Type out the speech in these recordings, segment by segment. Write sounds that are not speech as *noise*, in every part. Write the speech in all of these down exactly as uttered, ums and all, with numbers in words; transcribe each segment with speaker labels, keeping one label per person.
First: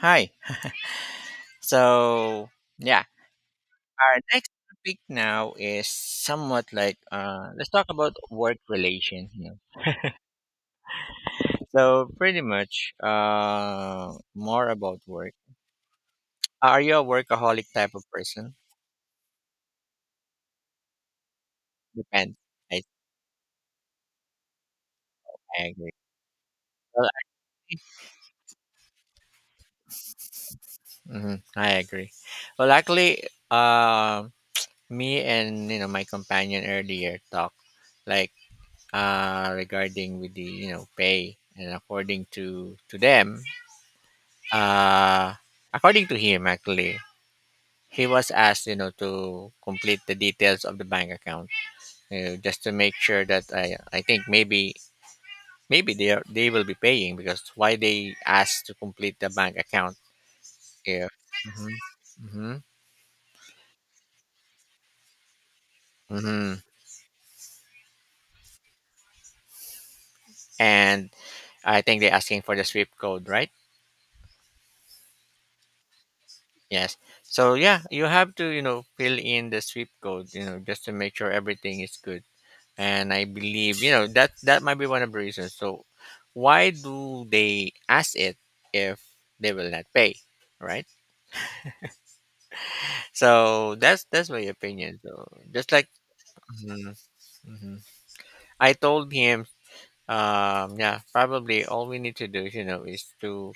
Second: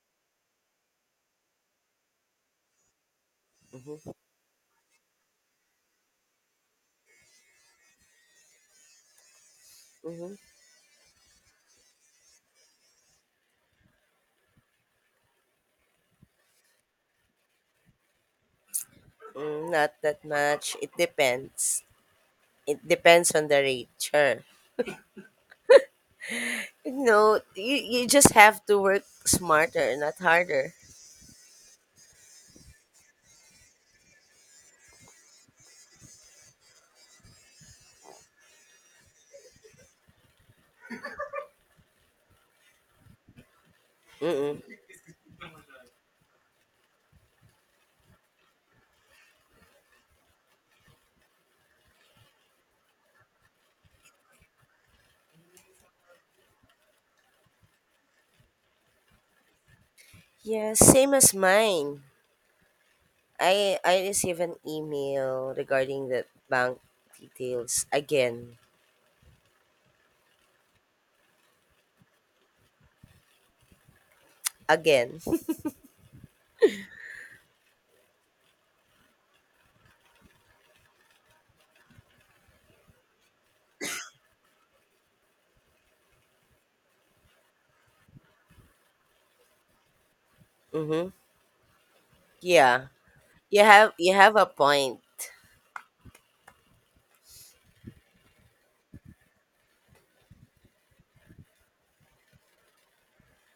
Speaker 1: Hi. So, yeah, our next topic now is somewhat like uh, let's talk about work relations. You know.
Speaker 2: Mhm.
Speaker 1: So, pretty much uh, more about work. Uh, Are you a workaholic type of person?
Speaker 2: Mm, not that much. It depends.
Speaker 1: Depends.
Speaker 2: It
Speaker 1: I,
Speaker 2: depends on the rate, sure.
Speaker 1: I agree.
Speaker 2: You
Speaker 1: Well,
Speaker 2: know, you, you just have to work smarter, not harder.
Speaker 1: hmm I agree. Well, actually, uh, me and you know my companion earlier talked like uh, regarding with the you know pay and according to to them.
Speaker 2: Mm-mm.
Speaker 1: Uh, According to him, actually, he was asked, you know, to complete the details of the bank account, uh, just to make sure that I, I think maybe, maybe they are, they will be paying because why they asked to complete the bank account
Speaker 2: Yeah,
Speaker 1: if.
Speaker 2: same as
Speaker 1: Mhm.
Speaker 2: mine.
Speaker 1: Mhm.
Speaker 2: I I receive an email regarding the
Speaker 1: Mhm.
Speaker 2: bank details again,
Speaker 1: And I think they're asking for the swift code, right?
Speaker 2: again. *laughs*
Speaker 1: Yes. So yeah, you have to, you know, fill in the swift code, you know, just to make sure everything is good. And I believe you know that that might be one of the reasons. So why do they ask it if they will not pay, right?
Speaker 2: Mm-hmm. Yeah, you
Speaker 1: So
Speaker 2: have
Speaker 1: that's
Speaker 2: you
Speaker 1: that's
Speaker 2: have
Speaker 1: my
Speaker 2: a
Speaker 1: opinion.
Speaker 2: point.
Speaker 1: So just like. Mhm, mhm. I told him, um, yeah, probably all we need to do, you know, is to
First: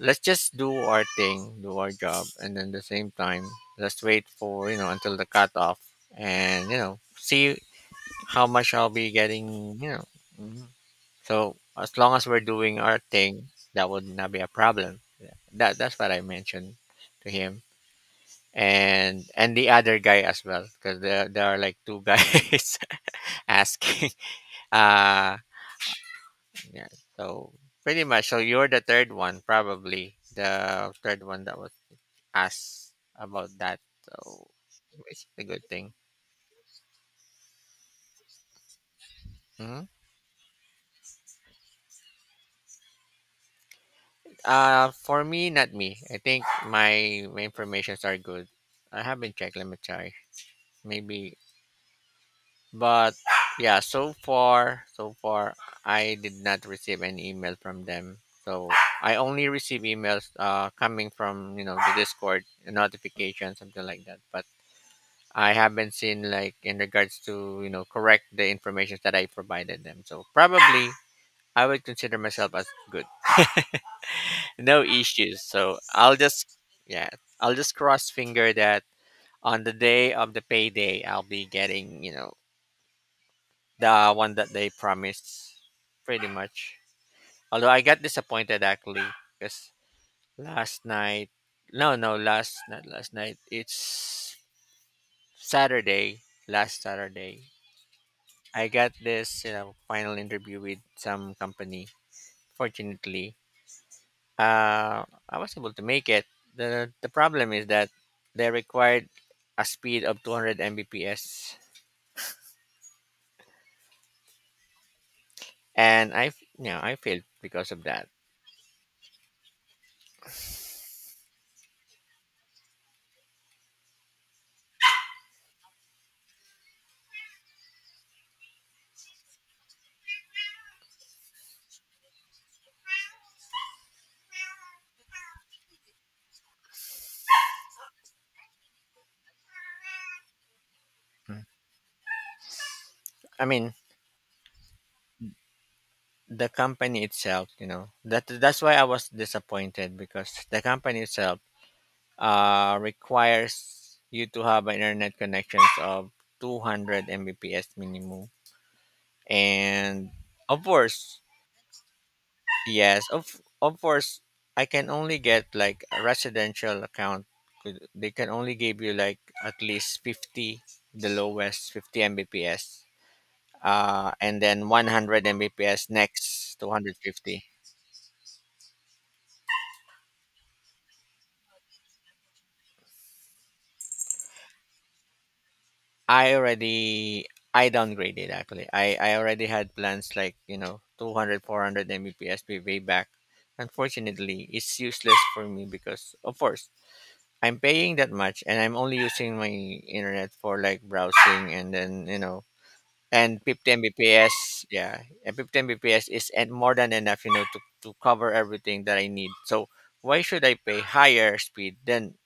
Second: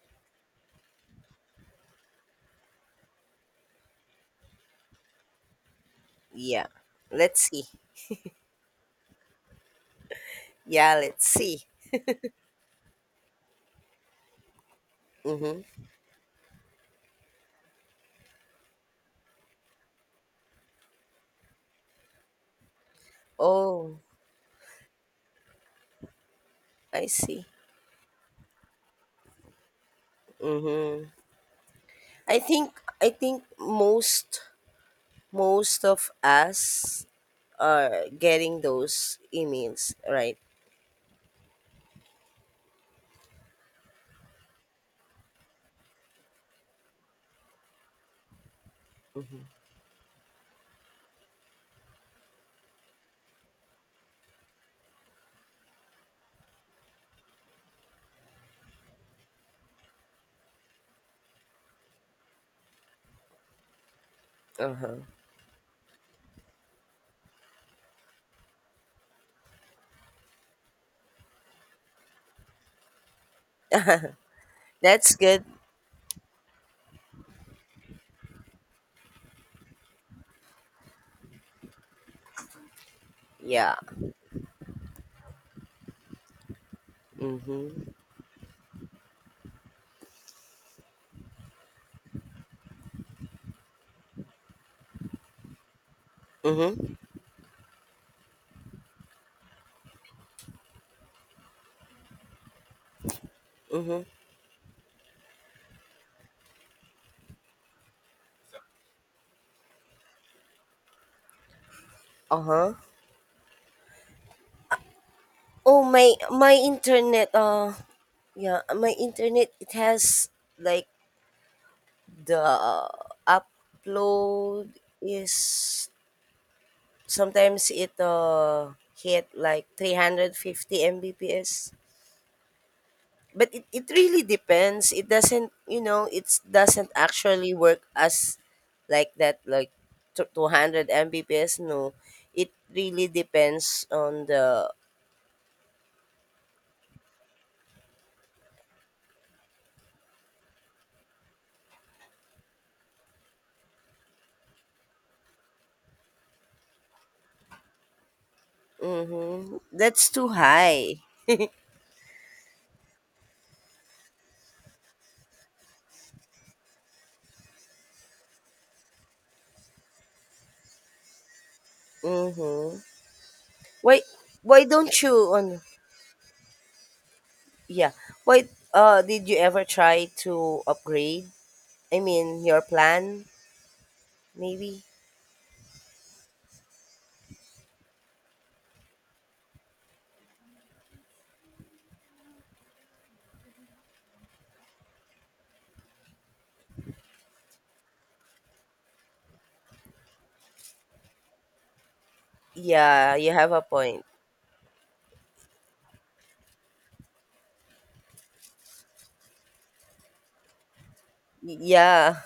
Speaker 1: let's just do our thing, do our job, and then the same time, let's wait for you know until the cutoff, and
Speaker 2: Yeah,
Speaker 1: you know
Speaker 2: let's
Speaker 1: see
Speaker 2: see.
Speaker 1: how much I'll be getting, you know. Mm-hmm.
Speaker 2: Yeah, let's
Speaker 1: So
Speaker 2: see.
Speaker 1: as long as we're doing our thing, that would not be a problem. Yeah. That
Speaker 2: Mm-hmm.
Speaker 1: that's what I mentioned to him and and the other guy as well because there there are like two guys *laughs*
Speaker 2: Oh,
Speaker 1: asking. Uh yeah.
Speaker 2: I see.
Speaker 1: So pretty much. So you're the third one, probably the
Speaker 2: Mm-hmm.
Speaker 1: third one that was
Speaker 2: I think
Speaker 1: asked
Speaker 2: I think
Speaker 1: about that.
Speaker 2: most
Speaker 1: So it's a good
Speaker 2: most
Speaker 1: thing.
Speaker 2: of us are getting those
Speaker 1: hmm
Speaker 2: emails, right?
Speaker 1: Uh, for me, not me. I think my, my informations are good. I haven't
Speaker 2: Mm-hmm.
Speaker 1: checked. Let me try. Maybe But yeah, so far, so far, I did not receive any email from them. So I only receive emails uh, coming from you know the Discord notification, something like that. But
Speaker 2: Uh huh.
Speaker 1: I haven't seen like in regards to you know correct the information that I provided them. So probably I would consider myself as good, no
Speaker 2: That's
Speaker 1: issues.
Speaker 2: good.
Speaker 1: So I'll just yeah, I'll just cross finger that on the day of the payday I'll be getting you know
Speaker 2: Yeah.
Speaker 1: the one that they promised, pretty much. Although I
Speaker 2: Mhm.
Speaker 1: got disappointed actually, because last night, no, no, last not last night. It's Saturday, last
Speaker 2: Mhm.
Speaker 1: Saturday. I got this, you know, final interview with some company. Fortunately,
Speaker 2: Mhm.
Speaker 1: uh, I was able to make it. the The problem is that they required a speed of two hundred Mbps,
Speaker 2: Uh huh. Oh, my
Speaker 1: and I, f-
Speaker 2: my
Speaker 1: you know, I failed
Speaker 2: internet.
Speaker 1: because
Speaker 2: Uh
Speaker 1: of that.
Speaker 2: yeah. My internet. It has, like, the uh, upload is sometimes it uh hit like three hundred fifty Mbps, but it, it really depends. It doesn't, you know it doesn't actually work as like that, like t- two hundred
Speaker 1: Mm.
Speaker 2: Mbps, no. It really
Speaker 1: I mean,
Speaker 2: depends on the.
Speaker 1: the company itself, you know that that's why I was disappointed because the company itself uh requires you to have an internet connections of two hundred mbps minimum.
Speaker 2: Mm-hmm.
Speaker 1: And
Speaker 2: That's too
Speaker 1: of
Speaker 2: high.
Speaker 1: course, yes, of of course I can only get like a residential account. Could- they can only give you like at least fifty, the lowest fifty mbps,
Speaker 2: Mm-hmm. why
Speaker 1: uh and then
Speaker 2: why don't you
Speaker 1: one hundred
Speaker 2: on,
Speaker 1: mbps, next two hundred fifty.
Speaker 2: yeah, why uh did you ever try to upgrade, I mean, your plan, maybe?
Speaker 1: I already I downgraded actually. I I already had plans like, you know, two hundred four hundred four hundred Mbps way back. Unfortunately, it's useless for me because of course, I'm paying that much and I'm only using my internet for like browsing and then, you know,
Speaker 2: Yeah, you
Speaker 1: and
Speaker 2: have a
Speaker 1: fifty
Speaker 2: point.
Speaker 1: Mbps, yeah. And fifty Mbps is and more than enough, you know, to to cover everything that I need. So, why should I pay higher
Speaker 2: Y-
Speaker 1: speed then?
Speaker 2: yeah,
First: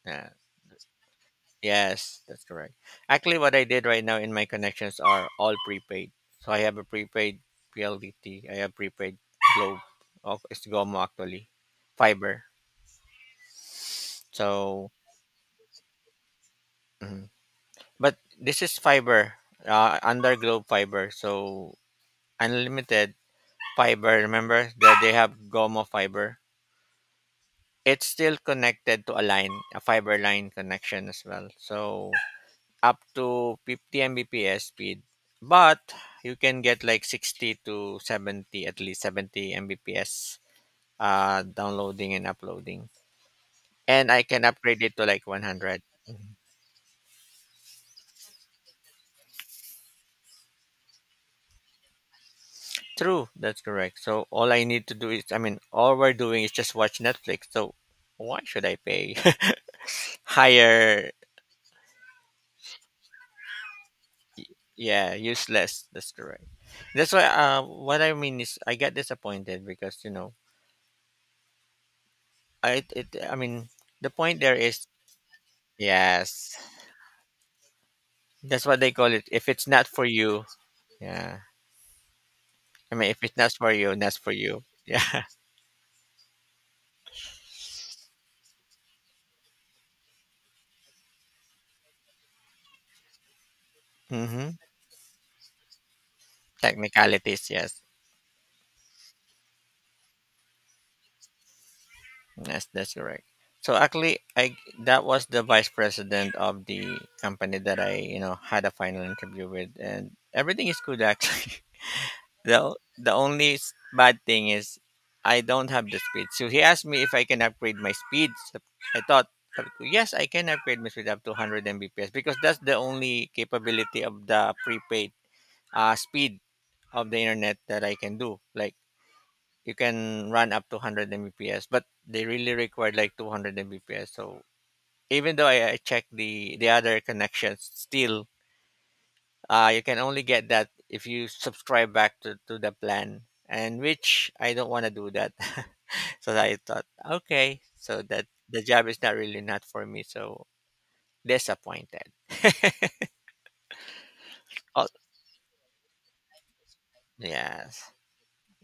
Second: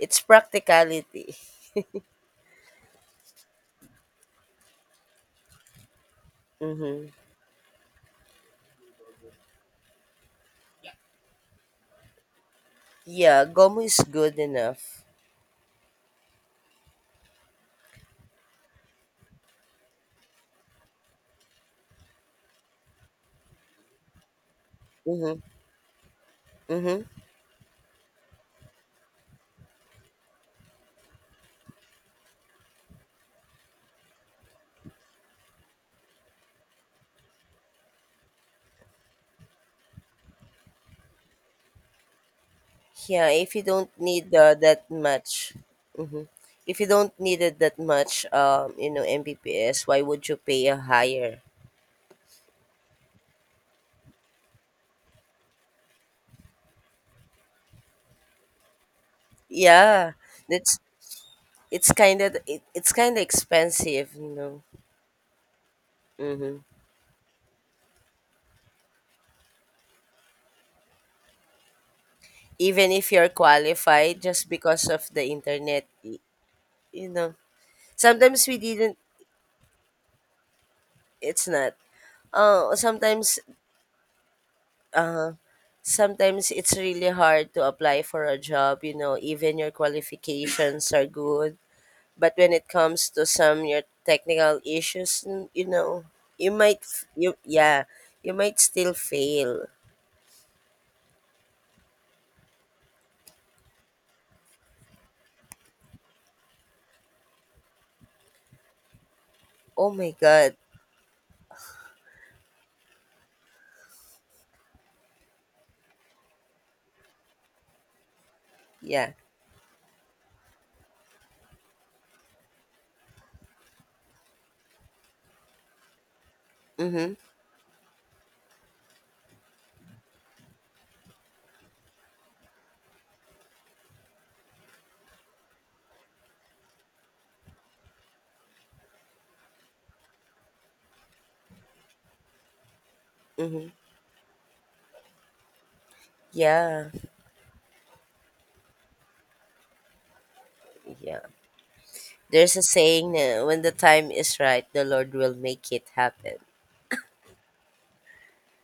Speaker 2: it's
Speaker 1: Uh,
Speaker 2: practicality.
Speaker 1: Yes, that's correct. Actually, what I did right now in my connections are all prepaid. So I have a
Speaker 2: Mm-hmm.
Speaker 1: prepaid P L D T. I have prepaid Globe. Of, it's Gomo actually, fiber.
Speaker 2: Yeah, Gomu is good
Speaker 1: So,
Speaker 2: enough.
Speaker 1: mhm. But this is fiber, uh, under Globe fiber. So unlimited fiber. Remember that they have
Speaker 2: Mm-hmm.
Speaker 1: Gomo fiber.
Speaker 2: Mm-hmm.
Speaker 1: It's still connected to a line, a fiber line connection as well. So up to fifty Mbps speed, but you can get like sixty to seventy, at least seventy Mbps uh, downloading and uploading.
Speaker 2: Yeah, if you don't
Speaker 1: And I
Speaker 2: need
Speaker 1: can
Speaker 2: uh,
Speaker 1: upgrade
Speaker 2: that
Speaker 1: it to like
Speaker 2: much,
Speaker 1: one hundred.
Speaker 2: mm-hmm, if you don't need it that much, um, you know, Mbps, why would you pay a higher?
Speaker 1: True, that's correct. So all I need to do is, I mean, all we're doing is just watch Netflix. So why should I pay
Speaker 2: Yeah,
Speaker 1: *laughs*
Speaker 2: that's
Speaker 1: higher?
Speaker 2: it's kind of it, it's kind of expensive, you know.
Speaker 1: Yeah, useless. That's correct.
Speaker 2: Mm-hmm.
Speaker 1: That's why. Uh, what I mean is, I get disappointed because you know, I
Speaker 2: Even if
Speaker 1: it.
Speaker 2: you're
Speaker 1: I mean, the
Speaker 2: qualified,
Speaker 1: point
Speaker 2: just
Speaker 1: there is
Speaker 2: because of the internet, y-
Speaker 1: yes.
Speaker 2: you know. Sometimes we
Speaker 1: That's what they
Speaker 2: didn't.
Speaker 1: call it. If it's not for you, yeah.
Speaker 2: It's not. Uh,
Speaker 1: I mean, if it's
Speaker 2: sometimes.
Speaker 1: not for you, that's for you. Yeah.
Speaker 2: Uh,
Speaker 1: *laughs*
Speaker 2: Sometimes it's really hard to apply for a job, you know, even your qualifications are good. But when it comes to some your
Speaker 1: Mm-hmm.
Speaker 2: technical issues, n- you know, you might f- you
Speaker 1: Technicalities,
Speaker 2: yeah,
Speaker 1: yes.
Speaker 2: you might still fail.
Speaker 1: Yes, that's correct. So actually, I that was the vice president of the company that I, you know, had a final interview with,
Speaker 2: Oh my
Speaker 1: and
Speaker 2: god.
Speaker 1: everything is good actually. *laughs* the The only s- bad thing is I don't have the speed. So he asked me if I can upgrade my speed. So I
Speaker 2: Yeah.
Speaker 1: thought, uh, yes, I can upgrade my speed up to one hundred Mbps because that's the only capability of the prepaid uh, speed of
Speaker 2: Mhm.
Speaker 1: the internet that I can do. Like you can run up to one hundred Mbps, but they really require like two hundred Mbps. So even though I, I check the the other connections, still uh, you can only get that if you subscribe back to, to the plan.
Speaker 2: Mhm.
Speaker 1: And which I don't want to do that. *laughs* So I thought,
Speaker 2: Yeah.
Speaker 1: okay, so that the job is not really not for me. So
Speaker 2: Yeah.
Speaker 1: disappointed.
Speaker 2: There's a saying uh, when the time is right, the
Speaker 1: Oh
Speaker 2: Lord will make it happen.
Speaker 1: yes,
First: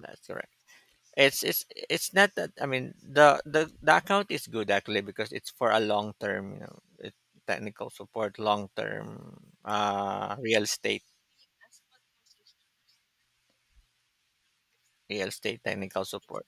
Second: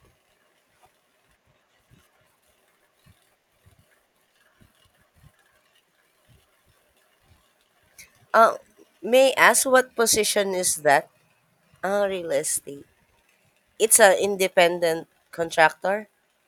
Speaker 1: that's correct. It's it's it's not that, I mean the the the account is good actually because it's for a long term, you know, it, technical support,
Speaker 2: Uh,
Speaker 1: long
Speaker 2: may
Speaker 1: term,
Speaker 2: I ask what
Speaker 1: uh
Speaker 2: position
Speaker 1: real
Speaker 2: is
Speaker 1: estate
Speaker 2: that? Ah, real estate. It's an independent
Speaker 1: real estate technical
Speaker 2: contractor?
Speaker 1: support.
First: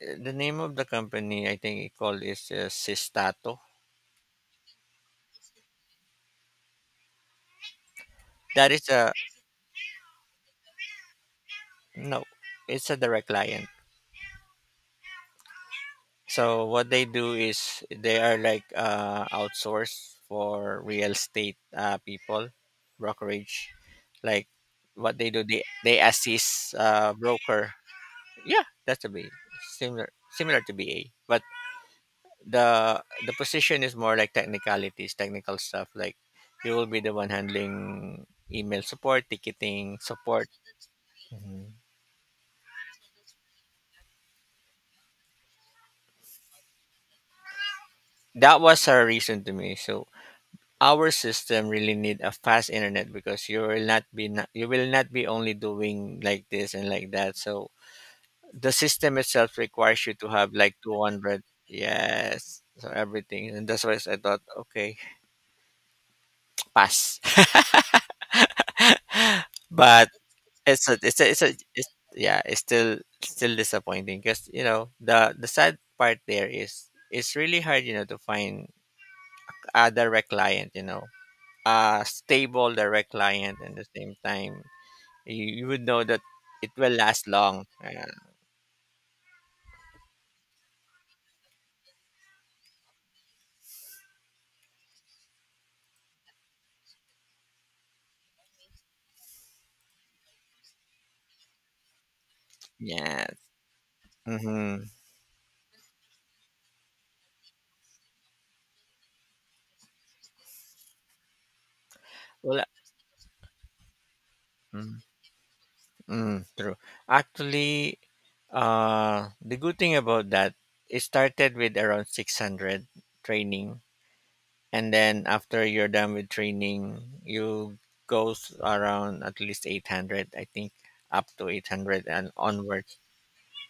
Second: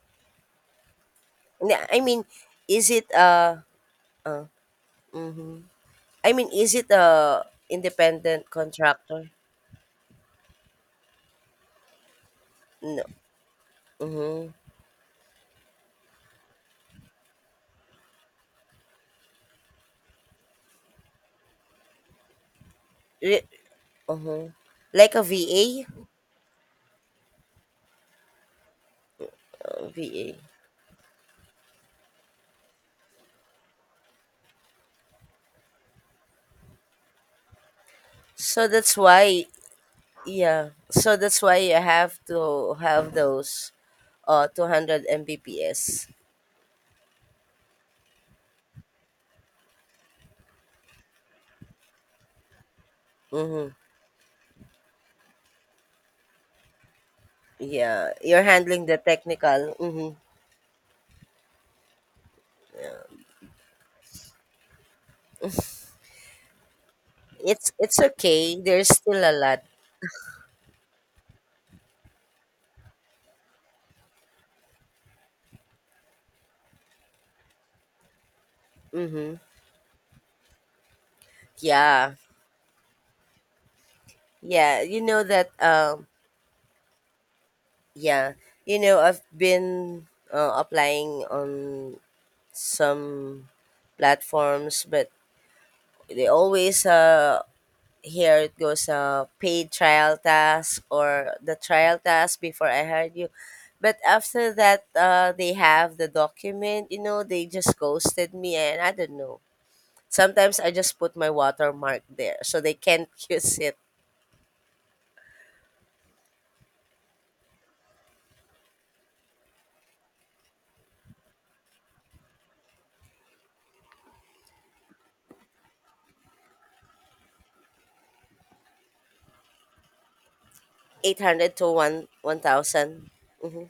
Speaker 1: Uh, The name of the company I think
Speaker 2: Na-
Speaker 1: it
Speaker 2: I mean,
Speaker 1: called is uh,
Speaker 2: is it
Speaker 1: Sistato.
Speaker 2: a uh, mhm. I mean, is it a independent
Speaker 1: That is a
Speaker 2: contractor?
Speaker 1: no, it's a
Speaker 2: No.
Speaker 1: direct client.
Speaker 2: Mhm.
Speaker 1: So what they do is they are like, uh, outsourced for real estate, uh, people,
Speaker 2: Re-
Speaker 1: brokerage. Like
Speaker 2: Mhm. Like
Speaker 1: what
Speaker 2: a
Speaker 1: they do, they
Speaker 2: V A?
Speaker 1: they assist, uh, broker. Yeah, that's to be
Speaker 2: Uh,
Speaker 1: similar
Speaker 2: V A.
Speaker 1: similar to B A, but the the position is more like technicalities, technical stuff. Like you will be the one handling
Speaker 2: So
Speaker 1: email
Speaker 2: that's
Speaker 1: support,
Speaker 2: why,
Speaker 1: ticketing support.
Speaker 2: yeah. So that's why
Speaker 1: Mhm.
Speaker 2: you have to have those uh two hundred Mbps.
Speaker 1: That was her reason to me. So our system really need a fast internet because you
Speaker 2: Mhm.
Speaker 1: will not be not, you will not be only doing like this and like that. So
Speaker 2: Yeah, you're
Speaker 1: the
Speaker 2: handling the
Speaker 1: system itself
Speaker 2: technical.
Speaker 1: requires you
Speaker 2: Mhm.
Speaker 1: to have like two hundred, yes. So everything, and that's why I thought, okay, pass.
Speaker 2: It's it's okay. There's still a lot.
Speaker 1: *laughs* But it's a it's a, it's a it's, yeah, it's still still disappointing because you know the the sad part there is it's really hard, you know to find
Speaker 2: Mhm.
Speaker 1: a direct client, you know a
Speaker 2: Yeah.
Speaker 1: stable direct client, and at the same time
Speaker 2: Yeah, you know
Speaker 1: You,
Speaker 2: that
Speaker 1: you would know
Speaker 2: um
Speaker 1: that it will last long. Uh,
Speaker 2: Yeah, you know, I've been uh, applying on some platforms, but they always uh here it goes, uh paid trial task or the trial task before I hired you.
Speaker 1: yes.
Speaker 2: But after
Speaker 1: Mm-hmm.
Speaker 2: that, uh, they have the document. You know, they just ghosted me, and I don't know. Sometimes I just put my watermark there, so
Speaker 1: Well,
Speaker 2: they can't *laughs* use it.
Speaker 1: uh, mm, mm, true. Actually, uh, the good thing about that, it started with around six hundred training. And then after you're done with training, you goes around at least eight hundred, I think,
Speaker 2: Eight
Speaker 1: up to
Speaker 2: hundred to
Speaker 1: eight hundred
Speaker 2: one
Speaker 1: and
Speaker 2: one
Speaker 1: onwards.
Speaker 2: thousand. Mm-hmm.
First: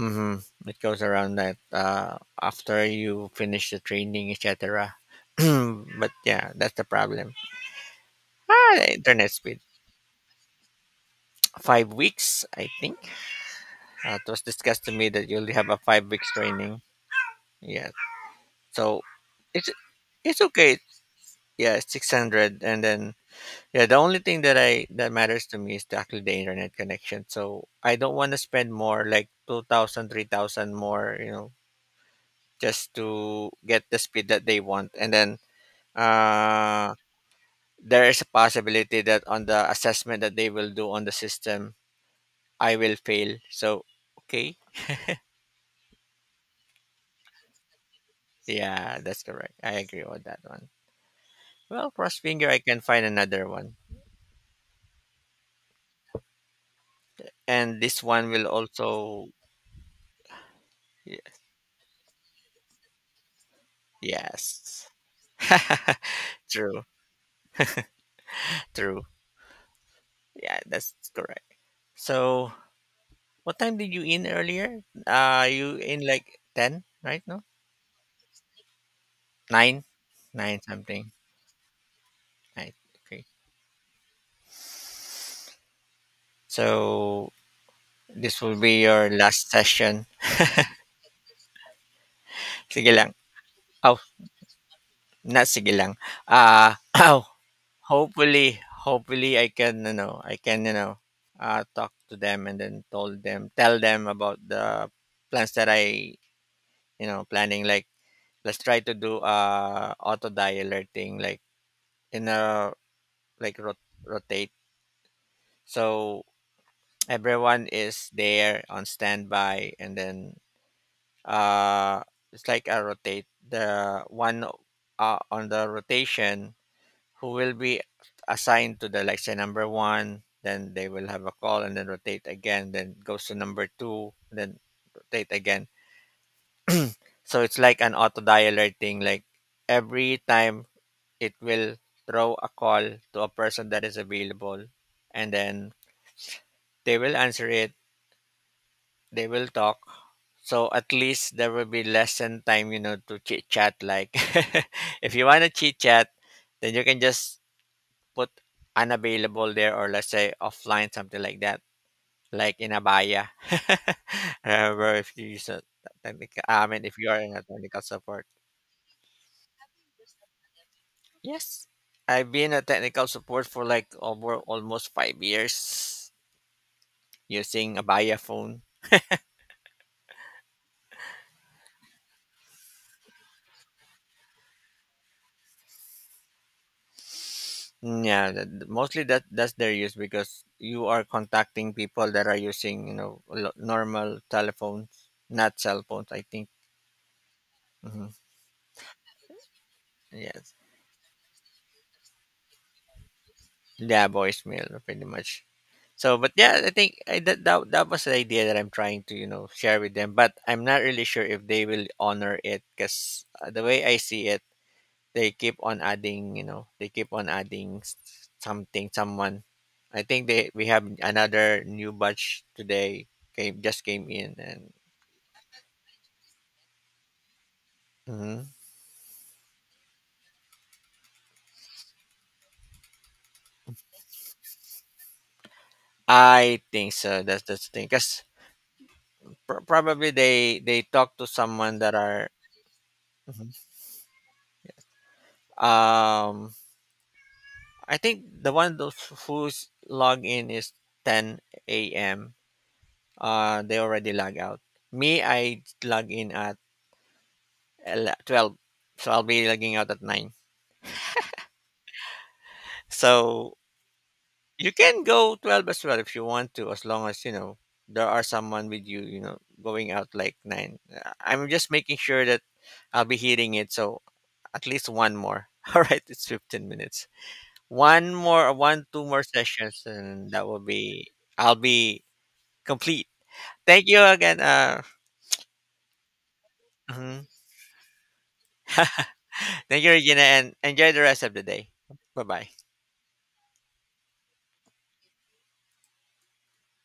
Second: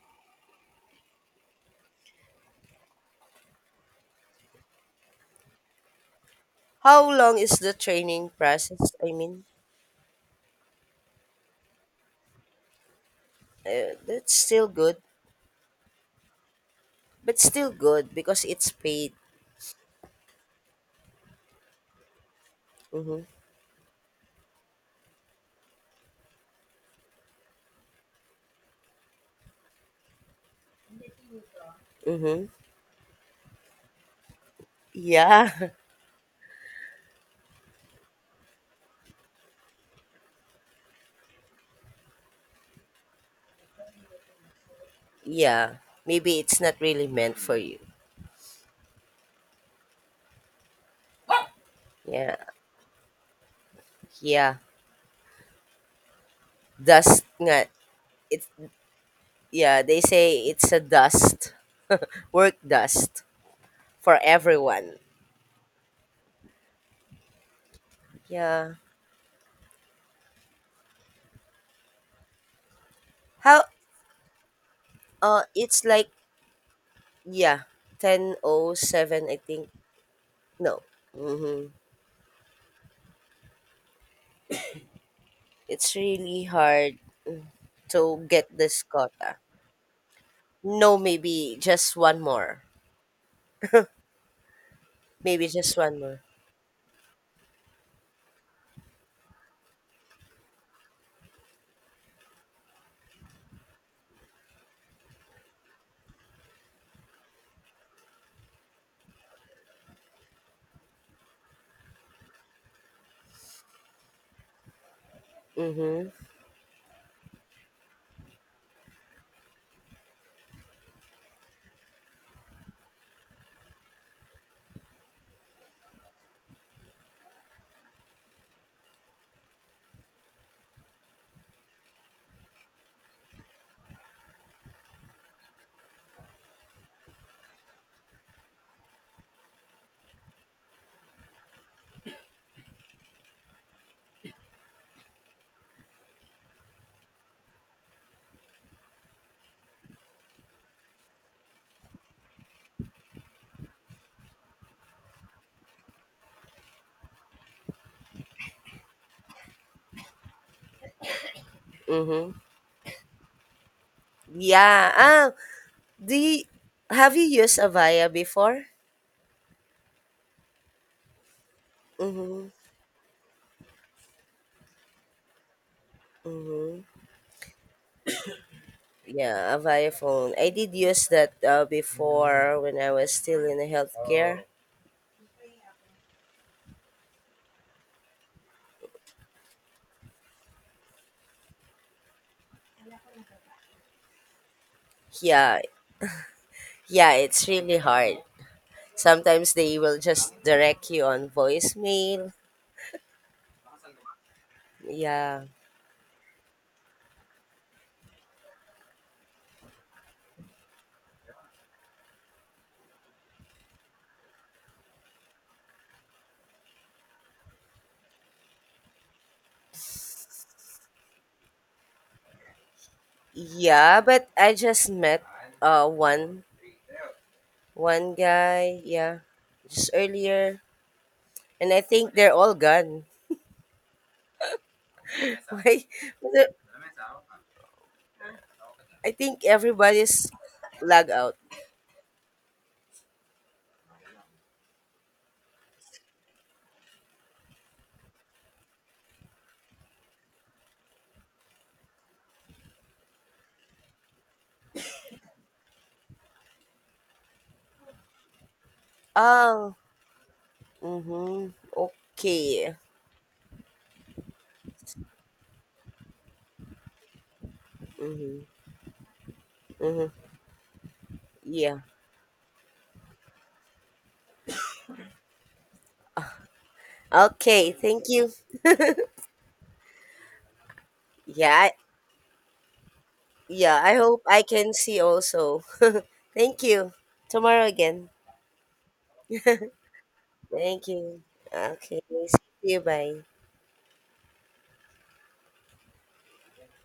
Speaker 1: Mm-hmm. It goes around that, uh, after you finish the training, et cetera *clears throat* But yeah, that's the
Speaker 2: How
Speaker 1: problem.
Speaker 2: long is the training process?
Speaker 1: Ah,
Speaker 2: I
Speaker 1: internet
Speaker 2: mean.
Speaker 1: speed. Five weeks, I think.
Speaker 2: Uh,
Speaker 1: Uh, it
Speaker 2: that's
Speaker 1: was
Speaker 2: still
Speaker 1: discussed to
Speaker 2: good,
Speaker 1: me that you only have a five weeks training.
Speaker 2: but still
Speaker 1: Yeah.
Speaker 2: good because it's
Speaker 1: So
Speaker 2: paid.
Speaker 1: it's it's okay. Yeah, six hundred, and then
Speaker 2: Mm-hmm.
Speaker 1: yeah, the only thing that I that matters to me is the- actually the internet connection. So I don't want to spend more, like two thousand, three thousand more, you know,
Speaker 2: Mm-hmm.
Speaker 1: just to get the speed that they want. And then,
Speaker 2: Yeah. *laughs*
Speaker 1: uh, there is a possibility that on the assessment that they will do on the system, I will fail. So okay,
Speaker 2: Yeah, maybe it's not really meant for you.
Speaker 1: yeah, that's correct. I agree with that one. Well, cross
Speaker 2: Yeah,
Speaker 1: finger, I can find another one.
Speaker 2: yeah. Dust nga.
Speaker 1: And this one
Speaker 2: It,
Speaker 1: will also,
Speaker 2: yeah, they say it's a
Speaker 1: y-
Speaker 2: dust, *laughs* work dust for
Speaker 1: yes.
Speaker 2: everyone.
Speaker 1: *laughs* True,
Speaker 2: Yeah.
Speaker 1: true. Yeah, that's correct. So, what
Speaker 2: How,
Speaker 1: time did you in earlier?
Speaker 2: uh,
Speaker 1: Uh, you
Speaker 2: it's
Speaker 1: in
Speaker 2: like,
Speaker 1: like ten, right? No?
Speaker 2: yeah, ten oh seven, I think.
Speaker 1: nine? nine
Speaker 2: No.
Speaker 1: something.
Speaker 2: Mm-hmm.
Speaker 1: Right. Okay.
Speaker 2: It's really hard
Speaker 1: So,
Speaker 2: to
Speaker 1: this will
Speaker 2: get
Speaker 1: be
Speaker 2: this
Speaker 1: your
Speaker 2: quota.
Speaker 1: last session.
Speaker 2: No, maybe just one more.
Speaker 1: Sige lang. Oh, not
Speaker 2: Maybe
Speaker 1: sige
Speaker 2: just
Speaker 1: lang.
Speaker 2: one more.
Speaker 1: Uh, *laughs* *clears throat* hopefully hopefully I can you know I can you know uh talk to them and then told them tell them about the plans that I, you know planning, like let's try to do uh auto dialer thing, like in a like, rot- rotate.
Speaker 2: Mm-hmm.
Speaker 1: So everyone is there on standby, and then uh it's like a rotate the one, uh, on the rotation, who will be assigned to the, like, say number one, then they will have a call and then rotate again, then goes to number two, then rotate again. So it's like an auto dialer thing, like every time it will throw a call to a person that is available, and then they will answer it, they will talk, so at least there will be lesson time, you know to chit chat, like *laughs* if you want to chit chat, then you can just put unavailable there, or let's say offline, something like that,
Speaker 2: Mm-hmm.
Speaker 1: like in Abaya. *laughs*
Speaker 2: Yeah.
Speaker 1: Remember if
Speaker 2: Ah,
Speaker 1: you use a
Speaker 2: do
Speaker 1: technical,
Speaker 2: you,
Speaker 1: I mean, if you
Speaker 2: have
Speaker 1: are
Speaker 2: you
Speaker 1: in a
Speaker 2: used
Speaker 1: technical
Speaker 2: Avaya
Speaker 1: support.
Speaker 2: before?
Speaker 1: Yes. I've
Speaker 2: Mm-hmm.
Speaker 1: been a technical support for like over almost five years
Speaker 2: Mm-hmm.
Speaker 1: using Abaya phone.
Speaker 2: Yeah, Avaya phone. I did use that uh, before when I was still in the healthcare.
Speaker 1: Mm, Yeah, th- th- mostly that that's their use because you are contacting people that are using, you know lo- normal telephones, not
Speaker 2: Yeah.
Speaker 1: cell phones. I think.
Speaker 2: Yeah, it's really
Speaker 1: hmm
Speaker 2: hard. Sometimes they will just
Speaker 1: Yes.
Speaker 2: direct you on voicemail.
Speaker 1: Yeah, voicemail pretty much.
Speaker 2: Yeah.
Speaker 1: So, but yeah, I think I, that, that that was the idea that I'm trying to, you know share with them. But I'm not really sure if they will honor it because, uh, the way I see it, they keep on adding, you know they keep on adding s- something, someone. I think they we have another new batch today, came just
Speaker 2: Yeah,
Speaker 1: came
Speaker 2: but
Speaker 1: in,
Speaker 2: I
Speaker 1: and.
Speaker 2: just met uh one one
Speaker 1: Mhm.
Speaker 2: guy, yeah, just earlier. And I think they're all gone. *laughs* Why? But
Speaker 1: I think so. That's that's the thing because
Speaker 2: I think
Speaker 1: pr- probably
Speaker 2: everybody's
Speaker 1: they they
Speaker 2: lag
Speaker 1: talk to
Speaker 2: out.
Speaker 1: someone that are. Mhm. um I think the one those whose log in is ten a m. Uh, they already log out. Me, I log in at ele- twelve, so I'll be logging
Speaker 2: Oh,
Speaker 1: out at nine.
Speaker 2: mm-hmm. Okay.
Speaker 1: So you can go twelve as well if you want to, as long as you know there are
Speaker 2: Mm-hmm.
Speaker 1: someone with you. You know, going out
Speaker 2: Mm-hmm.
Speaker 1: like nine. Uh, I'm just
Speaker 2: Yeah.
Speaker 1: making sure that I'll be hitting it. So at least one more. *laughs* All right, it's fifteen minutes.
Speaker 2: Okay. Thank
Speaker 1: One
Speaker 2: you.
Speaker 1: more, one two more sessions, and that will be.
Speaker 2: Yeah.
Speaker 1: I'll
Speaker 2: I,
Speaker 1: be complete.
Speaker 2: yeah.
Speaker 1: Thank
Speaker 2: I
Speaker 1: you
Speaker 2: hope
Speaker 1: again.
Speaker 2: I can
Speaker 1: Uh,
Speaker 2: see also. *laughs* Thank you.
Speaker 1: mhm.
Speaker 2: Tomorrow again.
Speaker 1: *laughs*
Speaker 2: *laughs*
Speaker 1: Thank you, Regina, and
Speaker 2: Thank
Speaker 1: enjoy the
Speaker 2: you.
Speaker 1: rest of the day.
Speaker 2: Okay.
Speaker 1: Bye
Speaker 2: See
Speaker 1: bye.
Speaker 2: you. Bye.